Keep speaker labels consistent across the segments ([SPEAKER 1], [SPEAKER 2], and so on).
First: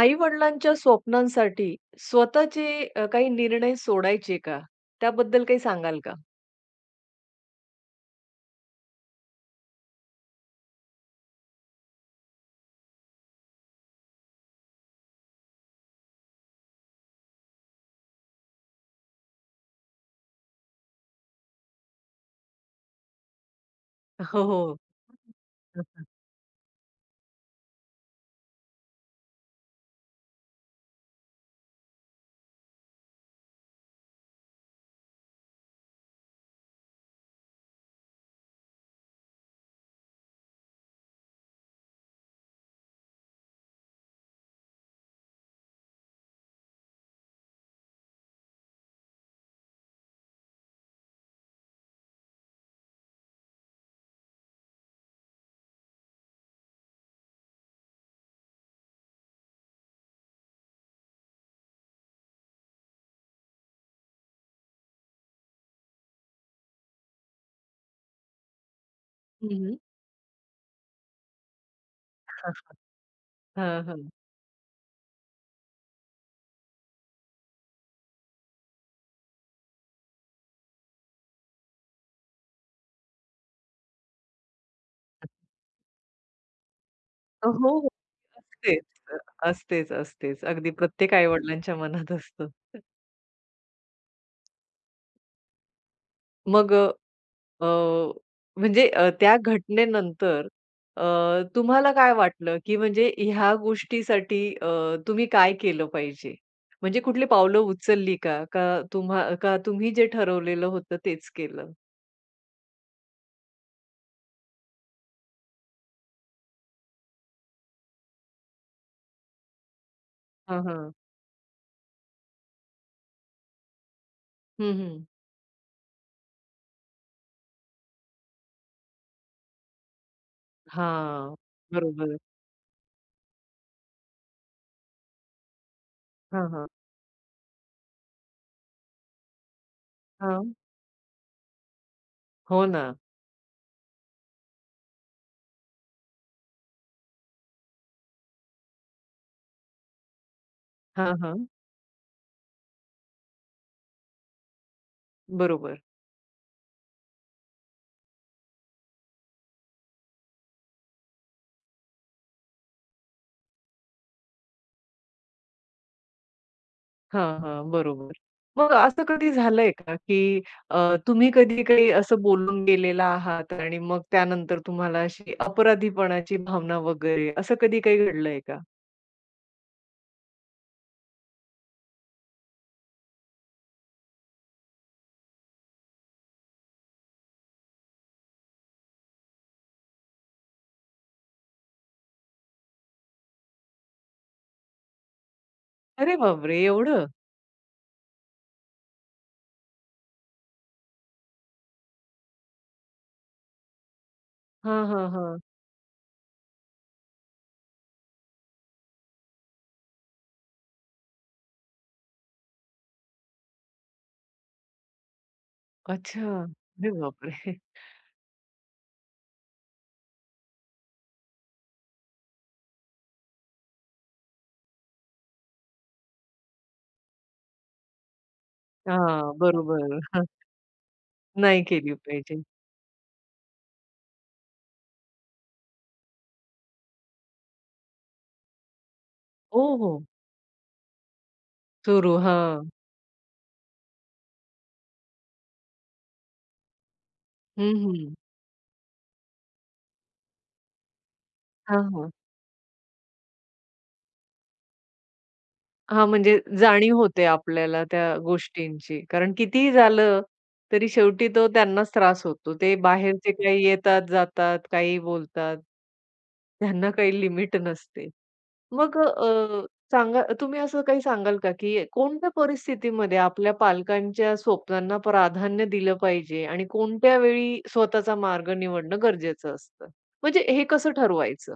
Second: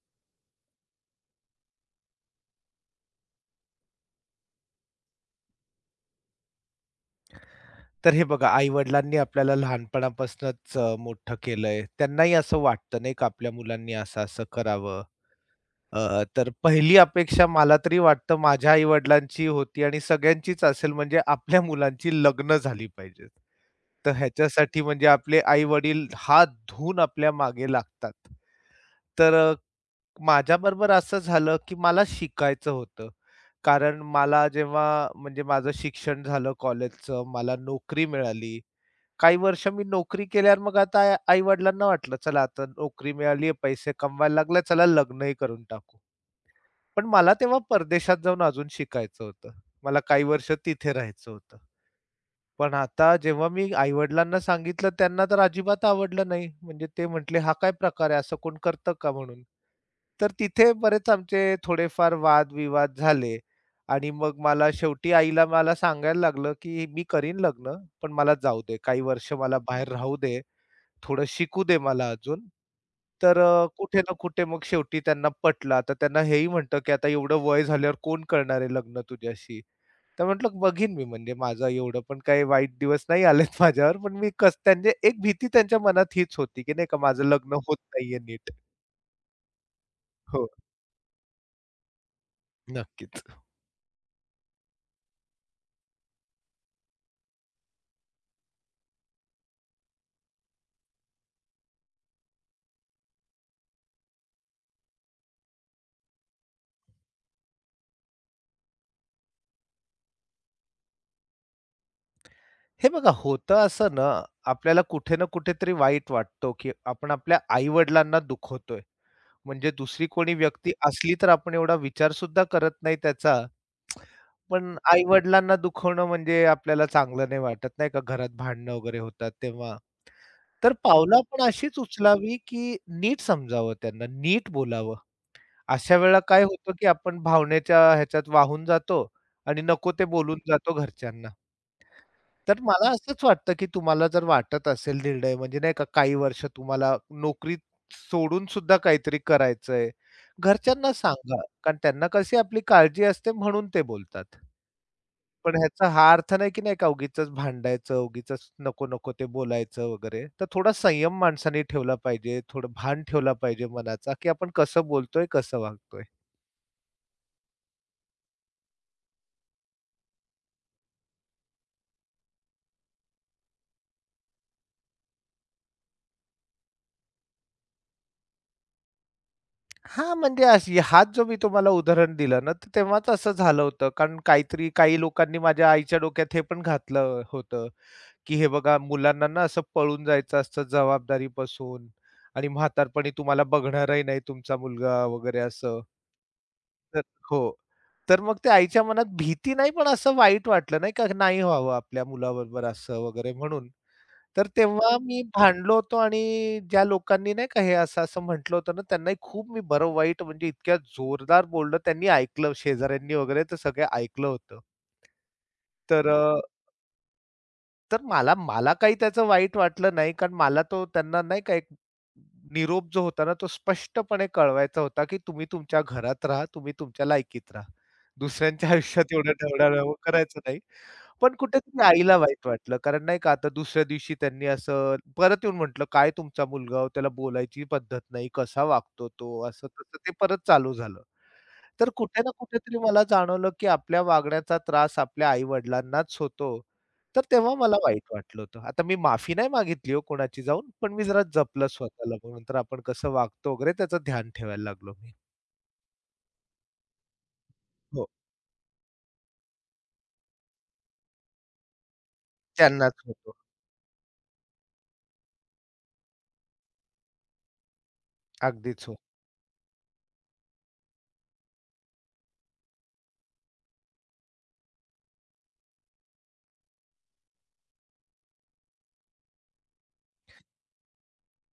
[SPEAKER 1] आई-वडिलांच्या स्वप्नांसाठी स्वतःचे काही निर्णय सोडायचे का? त्याबद्दल काही सांगाल का?
[SPEAKER 2] तर हे बघा, आई-वडिलांनी आपल्याला लहानपणापासूनच मोठं केलंय. त्यांनाही असं वाटतं नाही का, आपल्या मुलांनी असं-असं करावं. तर पहिली अपेक्षा मला तरी वाटतं माझ्या आई-वडिलांची होती आणि सगळ्यांचीच असेल म्हणजे आपल्या मुलांची लग्न झाली पाहिजेत. तर
[SPEAKER 1] हो, हो.
[SPEAKER 2] ह्याच्यासाठी म्हणजे आपले आई-वडील
[SPEAKER 1] हम्म.
[SPEAKER 2] हात धुवून आपल्या मागे लागतात. तर माझ्याबरोबर असं झालं, की मला शिकायचं होतं. कारण मला जेव्हा म्हणजे माझं शिक्षण झालं कॉलेजचं, मला नोकरी मिळाली. काही वर्ष मी नोकरी केल्यावर मग आता आई-वडिलांना वाटलं, "चला आता नोकरी मिळाली आहे, पैसे कमवायला लागले, चला लग्नही करून टाकू." पण मला तेव्हा परदेशात जाऊन अजून शिकायचं होतं. मला काही वर्ष तिथे राहायचं होतं. पण आता जेव्हा मी आई-वडिलांना सांगितलं, त्यांना तर अजिबात आवडलं नाही. म्हणजे ते म्हटले, "हा काय प्रकार आहे? असं कोण करतं का?" म्हणून. तर तिथे बरेच आमचे थोडेफार वाद झाले आणि मग मला शेवटी आईला मला सांगायला लागलं, की "मी करीन लग्न, पण मला जाऊ दे. काही वर्ष
[SPEAKER 1] हं,
[SPEAKER 2] मला
[SPEAKER 1] हं.
[SPEAKER 2] बाहेर राहू दे." थोडं शिकू दे मला अजून. तर कुठे ना कुठे मग शेवटी त्यांना पटलं. आता त्यांना हेही म्हटलं, की "आता एवढं वय झाल्यावर कोण करणार आहे लग्न तुझ्याशी?" तर म्हटलं, "बघीन मी म्हणजे माझं एवढं पण काही वाईट दिवस नाही आलेत माझ्यावर." पण मी कसं त्यांची एक भीती त्यांच्या मनात हीच होती, की नाही का माझं
[SPEAKER 1] हो,
[SPEAKER 2] लग्न होत
[SPEAKER 1] हो.
[SPEAKER 2] नाहीये नीट.
[SPEAKER 1] असतेच. असतेच, असतेच.
[SPEAKER 2] हो,
[SPEAKER 1] अगदी प्रत्येक आई-वडिलांच्या मनात असतं.
[SPEAKER 2] नक्कीच.
[SPEAKER 1] मग अ, म्हणजे त्या घटनेनंतर अ, तुम्हाला काय वाटलं, की म्हणजे ह्या गोष्टीसाठी तुम्ही काय केलं पाहिजे? म्हणजे कुठली पावलं उचलली का? का तुम्हा का तुम्ही जे ठरवलेलं होतं तेच केलं?
[SPEAKER 2] हे बघा होतं असं ना, आपल्याला कुठे ना कुठेतरी वाईट वाटतो, की आपण आपल्या आई-वडिलांना दुखवतोय. म्हणजे दुसरी कोणी
[SPEAKER 1] हां,
[SPEAKER 2] व्यक्ती
[SPEAKER 1] हां.
[SPEAKER 2] असली तर आपण एवढा विचार सुद्धा करत नाही त्याचा.
[SPEAKER 1] हं,
[SPEAKER 2] पण
[SPEAKER 1] हं.
[SPEAKER 2] आई-वडिलांना दुखवणं म्हणजे आपल्याला चांगलं नाही वाटत नाही का, घरात भांडणं वगैरे होतात तेव्हा. तर पावलं
[SPEAKER 1] हां.
[SPEAKER 2] आपण अशीच
[SPEAKER 1] बरोबर.
[SPEAKER 2] उचलावी, की नीट समजावं त्यांना, नीट बोलावं. अशा वेळेला काय
[SPEAKER 1] हां, हां.
[SPEAKER 2] होतं, की आपण भावनेच्या ह्याच्यात वाहून जातो आणि नको ते बोलून
[SPEAKER 1] हां.
[SPEAKER 2] जातो घरच्यांना. तर
[SPEAKER 1] हो ना.
[SPEAKER 2] मला असंच वाटतं, की तुम्हाला जर वाटत असेल निर्णय म्हणजे नाही का काही वर्ष तुम्हाला नोकरी सोडून सुद्धा काहीतरी करायचंय. घरच्यांना
[SPEAKER 1] हां,
[SPEAKER 2] सांगा,
[SPEAKER 1] हां.
[SPEAKER 2] कारण त्यांना कशी आपली काळजी असते म्हणून ते बोलतात. पण
[SPEAKER 1] बरोबर.
[SPEAKER 2] ह्याचा हा अर्थ नाही, की नाही का उगीचच भांडायचं, उगीचच नको-नको ते बोलायचं वगैरे. तर थोडा संयम माणसाने ठेवला पाहिजे, थोडं भान ठेवला पाहिजे मनाचा, की आपण कसं बोलतोय, कसं वागतोय.
[SPEAKER 1] हां, हां. बरोबर. मग असं कधी झालंय का, की तुम्ही कधी काही असं बोलून गेलेला आहात आणि मग त्यानंतर तुम्हाला अशी अपराधीपणाची भावना वगैरे असं कधी काही घडलंय का?
[SPEAKER 2] हां, म्हणजे अशी हाच जो मी तुम्हाला उदाहरण दिलं ना, तर तेव्हाच असं झालं होतं. कारण काहीतरी काही लोकांनी माझ्या आईच्या डोक्यात हे पण घातलं होतं, की "हे बघा मुलांना ना असं पळून जायचं असतं जबाबदारीपासून आणि म्हातारपणी तुम्हाला बघणारही नाही तुमचा मुलगा" वगैरे असं.
[SPEAKER 1] अरे बापरे!
[SPEAKER 2] तर
[SPEAKER 1] एवढं?
[SPEAKER 2] हो. तर मग ते आईच्या मनात भीती नाही, पण असं वाईट वाटलं नाही का, नाही व्हावं आपल्या मुलाबरोबर असं वगैरे म्हणून. तर
[SPEAKER 1] हां,
[SPEAKER 2] तेव्हा
[SPEAKER 1] हां,
[SPEAKER 2] मी
[SPEAKER 1] हां.
[SPEAKER 2] भांडलो होतो आणि ज्या लोकांनी नाही का हे असं-असं म्हटलं होतं ना, त्यांनाही खूप मी बरं वाईट म्हणजे इतक्या जोरदार बोललो. त्यांनी ऐकलं शेजाऱ्यांनी वगैरे तर सगळे ऐकलं होतं. तर
[SPEAKER 1] अच्छा. अरे बापरे!
[SPEAKER 2] तर मला मला काही त्याचं वाईट वाटलं नाही, कारण मला तो त्यांना नाही का एक निरोप जो होता ना, तो स्पष्टपणे कळवायचा होता, की तुम्ही तुमच्या घरात राहा, तुम्ही तुमच्या लायकीत राहा. दुसऱ्यांच्या आयुष्यात
[SPEAKER 1] हां,
[SPEAKER 2] एवढं ढवळाढवळ
[SPEAKER 1] बरोबर.
[SPEAKER 2] करायचं नाही. पण
[SPEAKER 1] नाही
[SPEAKER 2] कुठेतरी
[SPEAKER 1] केली
[SPEAKER 2] आईला
[SPEAKER 1] पाहिजे.
[SPEAKER 2] वाईट वाटलं, कारण नाही का आता दुसऱ्या दिवशी त्यांनी असं परत येऊन म्हटलं, "काय तुमचा मुलगा हो, त्याला बोलायची पद्धत नाही, कसा वागतो तो?"
[SPEAKER 1] हो,
[SPEAKER 2] असं तसं
[SPEAKER 1] हो.
[SPEAKER 2] ते परत चालू झालं. तर
[SPEAKER 1] सुरू.
[SPEAKER 2] कुठे ना
[SPEAKER 1] हां.
[SPEAKER 2] कुठेतरी मला जाणवलं, की आपल्या वागण्याचा त्रास आपल्या आई-वडिलांनाच होतो. तर तेव्हा
[SPEAKER 1] हं,
[SPEAKER 2] मला वाईट
[SPEAKER 1] हं.
[SPEAKER 2] वाटलं होतं. आता मी माफी नाही मागितली हो कोणाची जाऊन, पण मी जरा जपलं
[SPEAKER 1] हां, हां.
[SPEAKER 2] स्वतःला म्हणून तर आपण कसं वागतो वगैरे त्याचं ध्यान ठेवायला लागलो मी.
[SPEAKER 1] हां, म्हणजे जाणीव होते आपल्याला
[SPEAKER 2] हो,
[SPEAKER 1] त्या गोष्टींची. कारण कितीही झालं, तरी शेवटी तो त्यांनाच त्रास होतो. ते
[SPEAKER 2] त्यांनाच होतो.
[SPEAKER 1] बाहेरचे काही येतात, जातात, काही बोलतात. त्यांना काही लिमिट नसते.
[SPEAKER 2] अगदीच हो.
[SPEAKER 1] मग सांगा तुम्ही असं काही सांगाल का, की कोणत्या परिस्थितीमध्ये आपल्या पालकांच्या स्वप्नांना प्राधान्य दिलं पाहिजे आणि कोणत्या वेळी स्वतःचा मार्ग निवडणं गरजेचं असतं? म्हणजे हे कसं ठरवायचं?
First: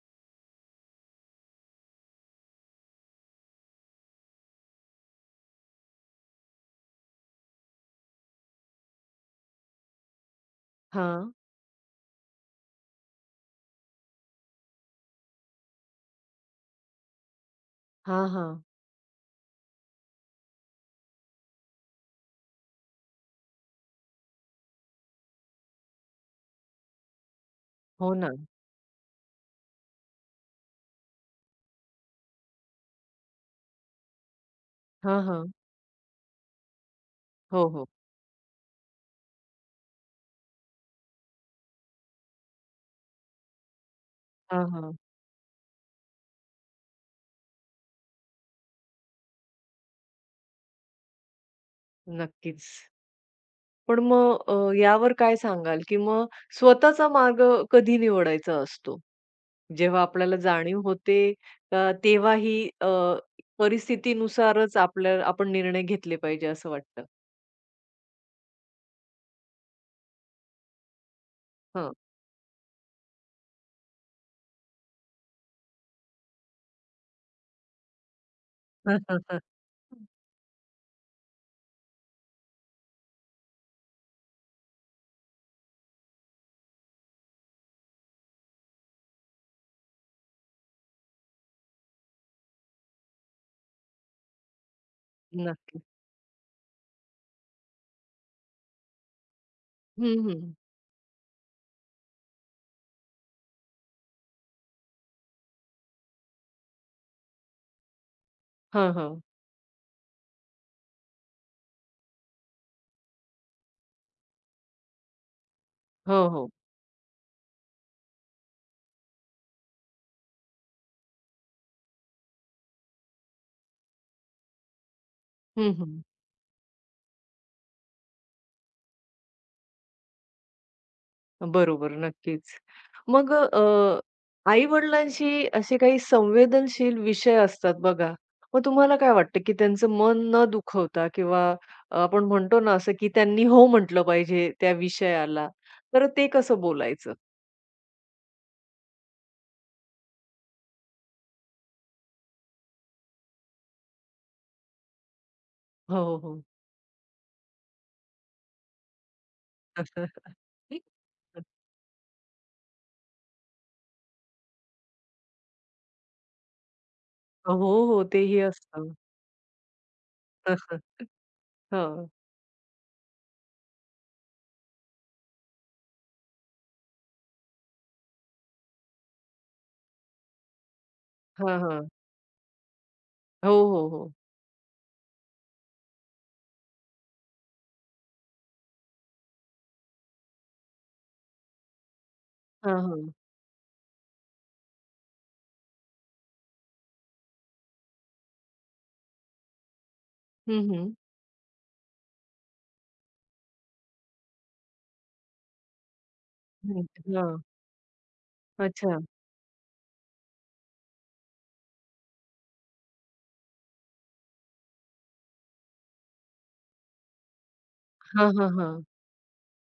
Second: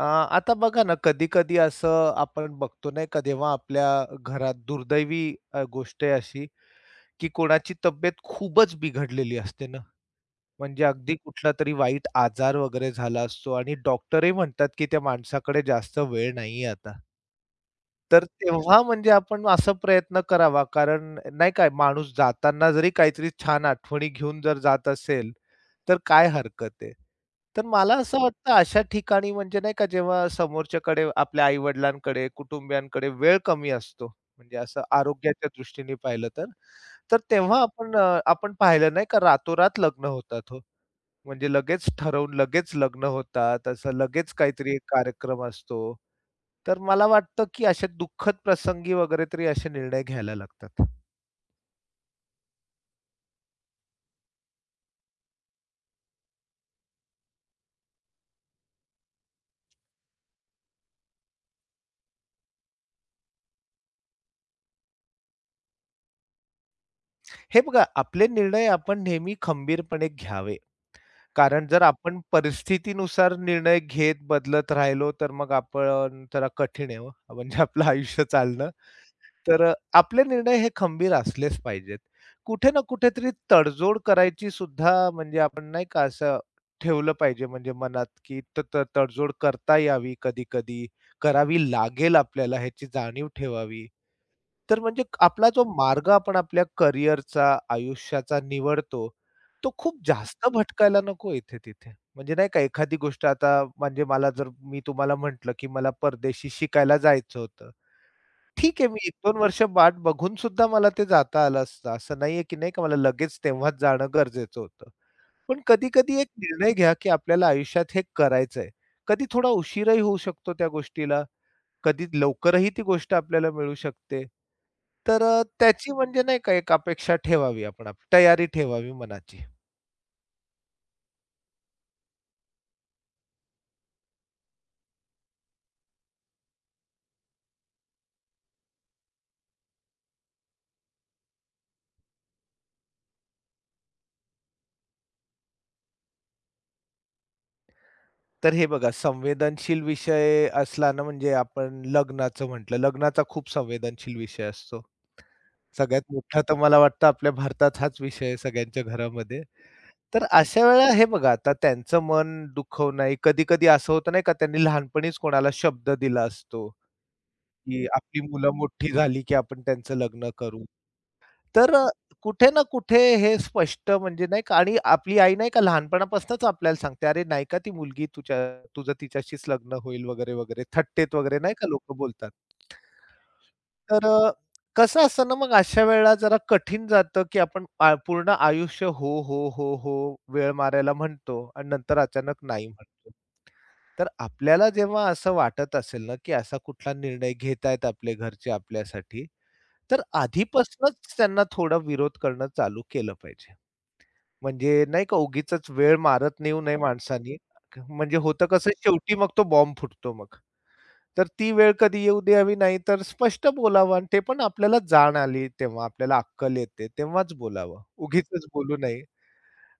[SPEAKER 2] अ, आता बघा ना कधी-कधी असं आपण बघतो नाही का जेव्हा आपल्या घरात दुर्दैवी गोष्ट आहे अशी, की कोणाची तब्येत खूपच बिघडलेली असते ना. म्हणजे अगदी
[SPEAKER 1] हां.
[SPEAKER 2] कुठला तरी वाईट आजार वगैरे झाला असतो आणि डॉक्टरही म्हणतात, की त्या माणसाकडे जास्त वेळ नाहीये आता. तर
[SPEAKER 1] हां, हां.
[SPEAKER 2] तेव्हा म्हणजे आपण असा प्रयत्न करावा, कारण नाही काय माणूस जाताना जरी काहीतरी छान आठवणी घेऊन जर जात असेल, तर काय हरकत आहे. तर मला
[SPEAKER 1] हो
[SPEAKER 2] असं
[SPEAKER 1] ना.
[SPEAKER 2] वाटतं अशा ठिकाणी म्हणजे नाही का जेव्हा समोरच्याकडे आपल्या आई-वडिलांकडे, कुटुंबियांकडे वेळ कमी असतो, म्हणजे असं
[SPEAKER 1] हां,
[SPEAKER 2] आरोग्याच्या
[SPEAKER 1] हां.
[SPEAKER 2] दृष्टीने पाहिलं तर. तर तेव्हा
[SPEAKER 1] हो, हो.
[SPEAKER 2] आपण आपण पाहिलं नाही का रातोरात लग्न होतात हो. म्हणजे लगेच ठरवून लगेच लग्न होतात, असं लगेच
[SPEAKER 1] हां,
[SPEAKER 2] काहीतरी एक
[SPEAKER 1] हां.
[SPEAKER 2] कार्यक्रम असतो. तर मला वाटतं, की अशा दुःखद प्रसंगी वगैरे तरी असे निर्णय घ्यायला लागतात.
[SPEAKER 1] नक्कीच. पण मग यावर काय सांगाल, की मग स्वतःचा मार्ग कधी निवडायचा असतो? जेव्हा आपल्याला जाणीव होते का तेव्हाही परिस्थितीनुसारच आपल्या आपण निर्णय घेतले पाहिजे असं वाटतं?
[SPEAKER 2] हे बघा आपले निर्णय आपण नेहमी खंबीरपणे घ्यावे. कारण जर
[SPEAKER 1] हं.
[SPEAKER 2] आपण परिस्थितीनुसार निर्णय घेत बदलत राहिलो, तर मग आपण जरा कठीण आहे हो, म्हणजे आपलं आयुष्य चालणं. तर आपले निर्णय हे खंबीर असलेच पाहिजेत. कुठे ना कुठेतरी तडजोड करायची सुद्धा म्हणजे आपण नाही का असं ठेवलं पाहिजे म्हणजे मनात, की त त तडजोड करता यावी कधी-कधी, करावी लागेल आपल्याला ह्याची जाणीव ठेवावी. तर म्हणजे आपला जो
[SPEAKER 1] नक्की.
[SPEAKER 2] मार्ग आपण आपल्या करिअरचा, आयुष्याचा निवडतो, तो खूप
[SPEAKER 1] हं,
[SPEAKER 2] जास्त
[SPEAKER 1] हं.
[SPEAKER 2] भटकायला नको इथे-तिथे. म्हणजे नाही का एखादी गोष्ट आता म्हणजे मला जर मी तुम्हाला म्हटलं, की मला परदेशी शिकायला जायचं होतं. ठीक आहे,
[SPEAKER 1] हं,
[SPEAKER 2] मी
[SPEAKER 1] हं.
[SPEAKER 2] 1-2 वर्ष वाट बघून सुद्धा मला ते जाता आलं असतं. असं नाहीये, की नाही का मला लगेच तेव्हाच जाणं गरजेचं होतं. पण कधी-कधी एक
[SPEAKER 1] हो, हो.
[SPEAKER 2] निर्णय घ्या, की आपल्याला आयुष्यात हे करायचंय. कधी थोडा उशीरही होऊ शकतो त्या गोष्टीला, कधी लवकरही ती गोष्ट आपल्याला मिळू शकते. तर
[SPEAKER 1] हं,
[SPEAKER 2] त्याची
[SPEAKER 1] हं.
[SPEAKER 2] म्हणजे नाही का एक अपेक्षा ठेवावी आपण आपली तयारी ठेवावी मनाची.
[SPEAKER 1] बरोबर, नक्कीच. मग आई-वडिलांशी असे काही संवेदनशील विषय असतात बघा. मग तुम्हाला काय वाटतं, की त्यांचं मन न दुखवता किंवा आपण म्हणतो ना असं, की त्यांनी हो म्हटलं पाहिजे त्या विषयाला, तर ते कसं बोलायचं?
[SPEAKER 2] तर हे बघा संवेदनशील विषय असला ना म्हणजे आपण लग्नाचं म्हटलं, लग्नाचा खूप संवेदनशील विषय असतो. सगळ्यात
[SPEAKER 1] हो,
[SPEAKER 2] मोठा
[SPEAKER 1] हो.
[SPEAKER 2] तर मला वाटतं आपल्या भारतात हाच विषय आहे सगळ्यांच्या घरामध्ये. तर अशा वेळेला हे बघा आता त्यांचं मन दुखवणं आहे. कधी-कधी असं होतं नाही का त्यांनी लहानपणीच कोणाला शब्द दिला असतो,
[SPEAKER 1] हो,
[SPEAKER 2] की
[SPEAKER 1] हो.
[SPEAKER 2] आपली
[SPEAKER 1] तेही
[SPEAKER 2] मुलं मोठी
[SPEAKER 1] असतं.
[SPEAKER 2] झाली की आपण त्यांचं लग्न करू. तर
[SPEAKER 1] हं.
[SPEAKER 2] कुठे ना कुठे हे स्पष्ट म्हणजे नाही का आणि आपली आई नाही का लहानपणापासूनच आपल्याला सांगते, "अरे नाही का ती मुलगी तुझ्या तिच्याशीच लग्न होईल" वगैरे, वगैरे थट्टेत वगैरे नाही
[SPEAKER 1] हां,
[SPEAKER 2] का
[SPEAKER 1] हां.
[SPEAKER 2] लोकं बोलतात.
[SPEAKER 1] हो, हो,
[SPEAKER 2] तर
[SPEAKER 1] हो.
[SPEAKER 2] कसं असतं ना मग अशा वेळेला जरा कठीण जातं, की आपण पूर्ण आयुष्य हो, हो, हो, हो वेळ मारायला म्हणतो आणि नंतर अचानक नाही
[SPEAKER 1] हां,
[SPEAKER 2] म्हणतो.
[SPEAKER 1] हां.
[SPEAKER 2] तर आपल्याला जेव्हा असं वाटत असेल ना, की असा कुठला निर्णय घेतायत आपले घरचे आपल्यासाठी, तर
[SPEAKER 1] हं, हं.
[SPEAKER 2] आधीपासूनच त्यांना थोडा विरोध करणं चालू केलं पाहिजे. म्हणजे नाही का उगीचच वेळ मारत नेऊ नये
[SPEAKER 1] हं.
[SPEAKER 2] माणसानी.
[SPEAKER 1] हां.
[SPEAKER 2] म्हणजे होतं कसं
[SPEAKER 1] अच्छा.
[SPEAKER 2] शेवटी मग तो बॉम्ब फुटतो मग. तर ती वेळ कधी येऊ द्यावी नाही, तर स्पष्ट बोलावं आणि ते पण आपल्याला जाण आली तेव्हा, आपल्याला अक्कल येते तेव्हाच बोलावं. उगीच
[SPEAKER 1] हां, हां,
[SPEAKER 2] बोलू
[SPEAKER 1] हां.
[SPEAKER 2] नये.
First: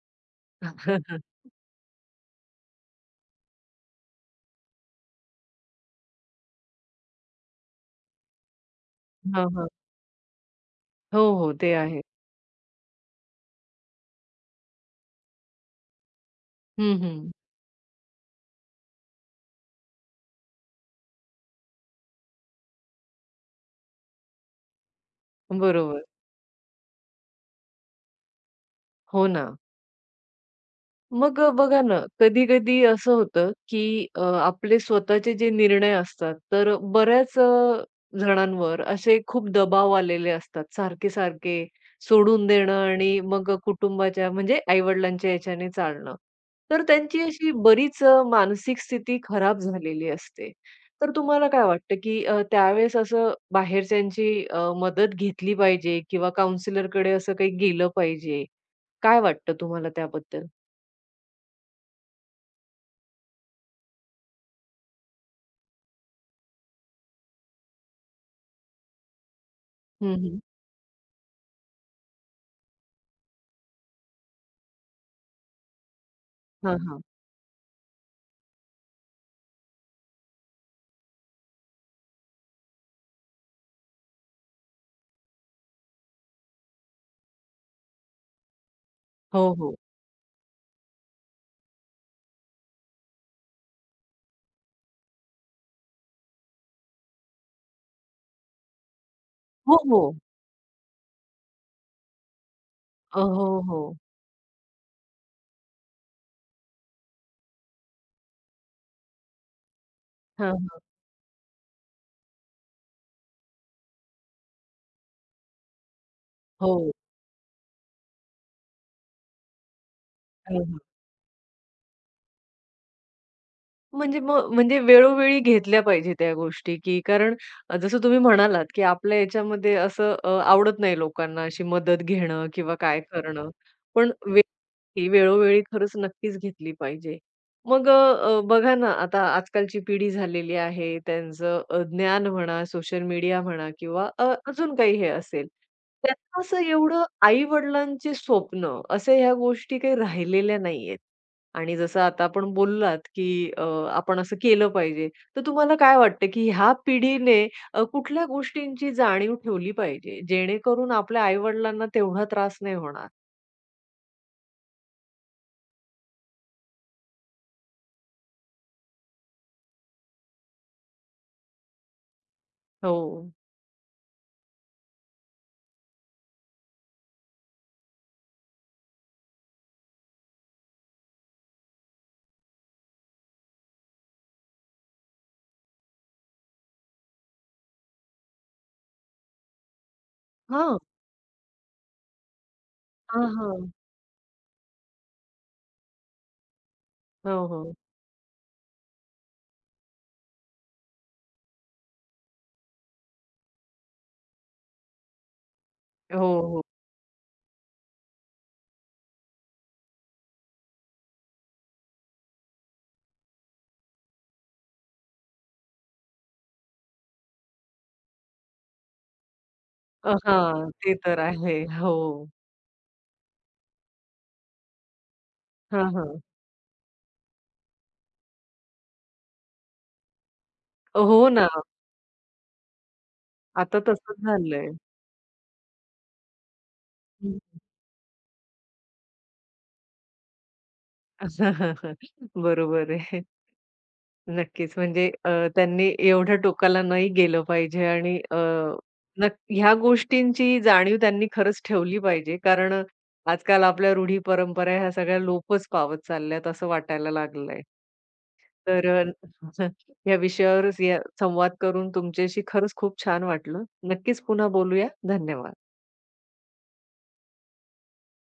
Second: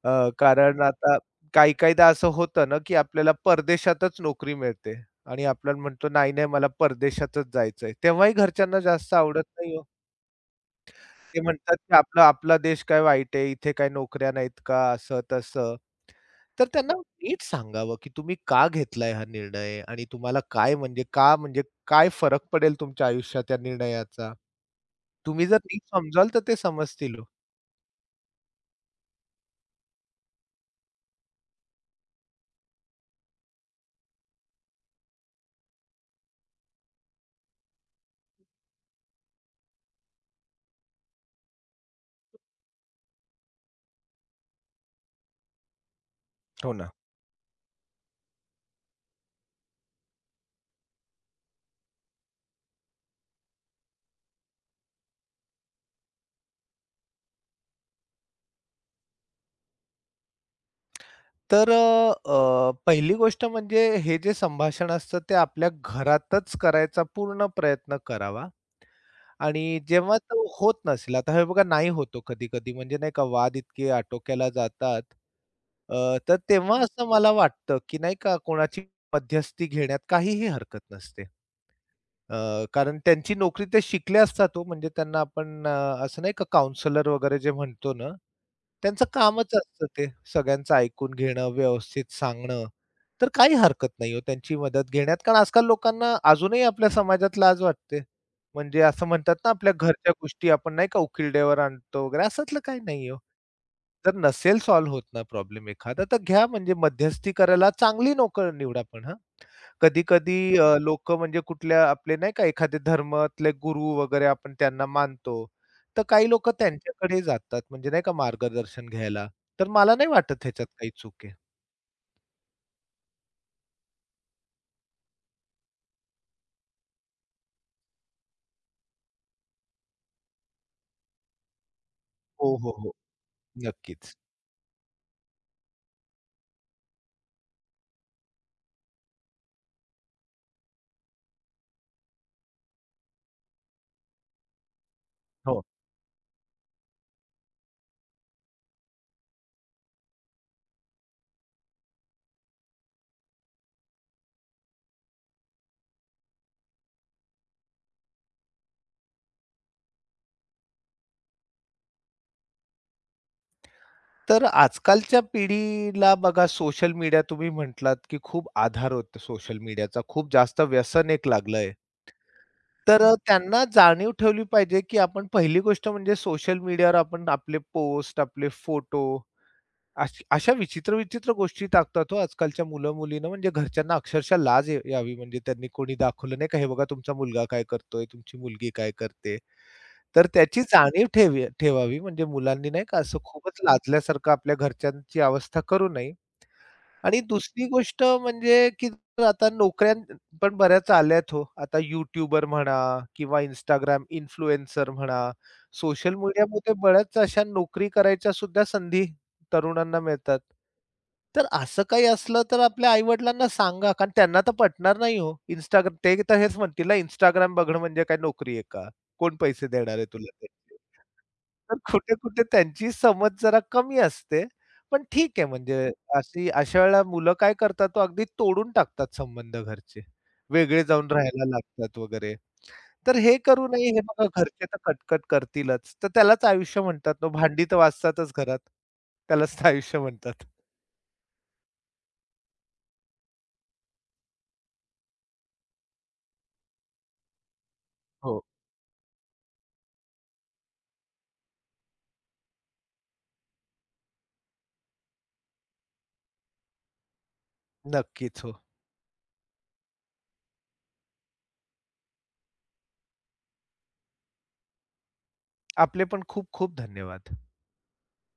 [SPEAKER 2] कारण आता
[SPEAKER 1] हां,
[SPEAKER 2] काही-काहीदा असं होतं ना, की आपल्याला परदेशातच नोकरी मिळते आणि आपण म्हणतो, "नाही, नाही, मला परदेशातच जायचंय." तेव्हाही घरच्यांना जास्त आवडत
[SPEAKER 1] हां.
[SPEAKER 2] नाही हो.
[SPEAKER 1] हो,
[SPEAKER 2] ते
[SPEAKER 1] हो. ते
[SPEAKER 2] म्हणतात की
[SPEAKER 1] आहे.
[SPEAKER 2] आपला आपला देश काय वाईट आहे, इथे काय नोकऱ्या नाहीत का, असं-तसं. तर त्यांना
[SPEAKER 1] हं, हं.
[SPEAKER 2] नीट सांगावं की तुम्ही का घेतलाय हा निर्णय आणि तुम्हाला काय म्हणजे का म्हणजे काय फरक पडेल तुमच्या आयुष्यात या निर्णयाचा. तुम्ही जर नीट
[SPEAKER 1] बरोबर.
[SPEAKER 2] समजाल तर ते समजतील हो.
[SPEAKER 1] हो ना. मग बघा ना, कधी-कधी असं होतं, की आपले स्वतःचे जे निर्णय असतात, तर बऱ्याच जणांवर असे खूप दबाव आलेले असतात, सारखे-सारखे सोडून देणं आणि मग कुटुंबाच्या म्हणजे आई-वडिलांच्या याच्याने चालणं.
[SPEAKER 2] हो
[SPEAKER 1] तर
[SPEAKER 2] ना.
[SPEAKER 1] त्यांची अशी बरीच मानसिक स्थिती खराब झालेली असते. तर तुम्हाला काय वाटतं, की त्यावेळेस असं बाहेरच्यांची मदत घेतली पाहिजे किंवा काउन्सिलरकडे असं काही गेलं पाहिजे काय वाटतं तुम्हाला त्याबद्दल?
[SPEAKER 2] तर अ, अ, पहिली गोष्ट म्हणजे हे जे संभाषण असतं ते आपल्या घरातच करायचा पूर्ण प्रयत्न करावा. आणि
[SPEAKER 1] हं,
[SPEAKER 2] जेव्हा
[SPEAKER 1] हं.
[SPEAKER 2] तो होत नसेल, आता हे बघा नाही होतो कधी-कधी म्हणजे नाही का वाद इतके आटोक्याला जातात. अ, तर
[SPEAKER 1] हां,
[SPEAKER 2] तेव्हा
[SPEAKER 1] हां.
[SPEAKER 2] असं मला वाटतं, की नाही का कोणाची मध्यस्थी घेण्यात काहीही हरकत नसते. कारण त्यांची नोकरी ते शिकले असतात हो, म्हणजे त्यांना आपण असं नाही का काउंसलर वगैरे जे म्हणतो ना, त्यांचं
[SPEAKER 1] हो,
[SPEAKER 2] कामच
[SPEAKER 1] हो.
[SPEAKER 2] असतं ते सगळ्यांचं ऐकून घेणं, व्यवस्थित सांगणं. तर काही हरकत नाही हो त्यांची मदत घेण्यात, कारण आजकाल लोकांना अजूनही आपल्या समाजात लाज वाटते. म्हणजे असं म्हणतात ना, आपल्या
[SPEAKER 1] हो, हो.
[SPEAKER 2] घरच्या गोष्टी आपण नाही का उकिरड्यावर आणतो वगैरे, असंतलं काही नाही हो.
[SPEAKER 1] हो, हो.
[SPEAKER 2] जर नसेल सॉल्व्ह होत ना प्रॉब्लेम एखादा, तर घ्या म्हणजे मध्यस्थी करायला चांगली नोकर निवडा पण हां. कधी-कधी
[SPEAKER 1] हां, हां.
[SPEAKER 2] लोकं म्हणजे कुठल्या आपले नाही का एखादे धर्मातले गुरु वगैरे आपण त्यांना मानतो. तर काही लोकं
[SPEAKER 1] हो.
[SPEAKER 2] त्यांच्याकडे जातात म्हणजे नाही का मार्गदर्शन घ्यायला. तर मला नाही वाटत
[SPEAKER 1] हां,
[SPEAKER 2] ह्याच्यात
[SPEAKER 1] हां.
[SPEAKER 2] काही चूक आहे.
[SPEAKER 1] म्हणजे मग म्हणजे वेळोवेळी घेतल्या पाहिजे त्या गोष्टी, की कारण जसं तुम्ही म्हणालात, की आपल्या याच्यामध्ये असं आवडत नाही लोकांना अशी मदत घेणं
[SPEAKER 2] हो, हो,
[SPEAKER 1] किंवा
[SPEAKER 2] हो.
[SPEAKER 1] काय करणं. पण
[SPEAKER 2] नक्कीच.
[SPEAKER 1] ही वेळोवेळी खरंच नक्कीच घेतली पाहिजे. मग अ, अ, बघा ना, आता आजकालची पिढी झालेली आहे, त्यांचं ज्ञान म्हणा, सोशल मीडिया म्हणा किंवा अजून काही हे असेल.
[SPEAKER 2] हो.
[SPEAKER 1] त्यांना असं एवढं आई-वडिलांचे स्वप्न, असे ह्या गोष्टी काही राहिलेल्या नाहीयेत. आणि जसं आता आपण बोललात, की अ, आपण असं केलं पाहिजे. तर तुम्हाला काय वाटतं, की ह्या पिढीने कुठल्या गोष्टींची जाणीव ठेवली पाहिजे, जेणेकरून आपल्या आई-वडिलांना तेवढा त्रास नाही होणार?
[SPEAKER 2] तर आजकालच्या पिढीला बघा सोशल मीडिया तुम्ही म्हटलात, की खूप आधार होतो सोशल मीडियाचा. खूप जास्त व्यसन एक लागलंय. तर
[SPEAKER 1] हो.
[SPEAKER 2] त्यांना जाणीव ठेवली पाहिजे, की आपण पहिली गोष्ट म्हणजे सोशल मीडियावर आपण आपले पोस्ट, आपले फोटो अशा विचित्र-विचित्र गोष्टी टाकतात हो आजकालच्या मुलं-मुलींना म्हणजे घरच्यांना अक्षरशः लाज यावी म्हणजे त्यांनी कोणी दाखवलं नाही का, "हे बघा तुमचा मुलगा काय करतोय, तुमची मुलगी काय करते." तर त्याची
[SPEAKER 1] हां.
[SPEAKER 2] जाणीव ठेवावी म्हणजे मुलांनी नाही का असं
[SPEAKER 1] हां,
[SPEAKER 2] खूपच
[SPEAKER 1] हां.
[SPEAKER 2] लाजल्यासारखं आपल्या घरच्यांची अवस्था करू नये. आणि
[SPEAKER 1] हो,
[SPEAKER 2] दुसरी
[SPEAKER 1] हो.
[SPEAKER 2] गोष्ट म्हणजे की आता नोकऱ्या पण बऱ्याच आल्यात हो. आता YouTuber म्हणा किंवा इंस्टाग्राम इन्फ्लुएन्सर म्हणा, सोशल
[SPEAKER 1] हो, हो.
[SPEAKER 2] मीडियामध्ये बऱ्याच अशा नोकरी करायच्या सुद्धा संधी तरुणांना मिळतात. तर असं काही असलं तर आपल्या आई-वडिलांना सांगा, कारण त्यांना तर पटणार नाही हो. Instagram ते तर हेच म्हणतील Instagram बघणं म्हणजे काय नोकरी आहे का? कोण पैसे देणार आहे
[SPEAKER 1] हां.
[SPEAKER 2] तुला त्याचे?
[SPEAKER 1] ते तर आहे.
[SPEAKER 2] तर
[SPEAKER 1] हो.
[SPEAKER 2] कुठे-कुठे त्यांची समज जरा कमी असते. पण ठीक आहे म्हणजे
[SPEAKER 1] हां, हां.
[SPEAKER 2] अशा वेळेला मुलं काय करतात तो अगदी तोडून टाकतात संबंध घरचे. वेगळे जाऊन
[SPEAKER 1] हो
[SPEAKER 2] राहायला
[SPEAKER 1] ना.
[SPEAKER 2] लागतात वगैरे. तर हे करू
[SPEAKER 1] आता
[SPEAKER 2] नये हे
[SPEAKER 1] तसंच
[SPEAKER 2] बघा घरचे
[SPEAKER 1] झालंय.
[SPEAKER 2] तर कटकट करतीलच. तर त्यालाच आयुष्य म्हणतात हो.
[SPEAKER 1] हं.
[SPEAKER 2] भांडी तर वाजतातच घरात. त्यालाच तर आयुष्य म्हणतात.
[SPEAKER 1] बरोबर आहे. नक्कीच. म्हणजे त्यांनी एवढ्या टोकाला नाही गेलं पाहिजे आणि अ,
[SPEAKER 2] हो.
[SPEAKER 1] नक ह्या गोष्टींची जाणीव त्यांनी खरंच ठेवली पाहिजे. कारण आजकाल आपल्या रूढी, परंपरा ह्या सगळ्या लोपच पावत चालल्यात असं वाटायला लागलंय.
[SPEAKER 2] नक्कीच हो.
[SPEAKER 1] तर या विषयावर या संवाद करून तुमच्याशी खरंच खूप छान वाटलं. नक्कीच पुन्हा बोलूया. धन्यवाद.
[SPEAKER 2] आपले पण खूप खूप धन्यवाद.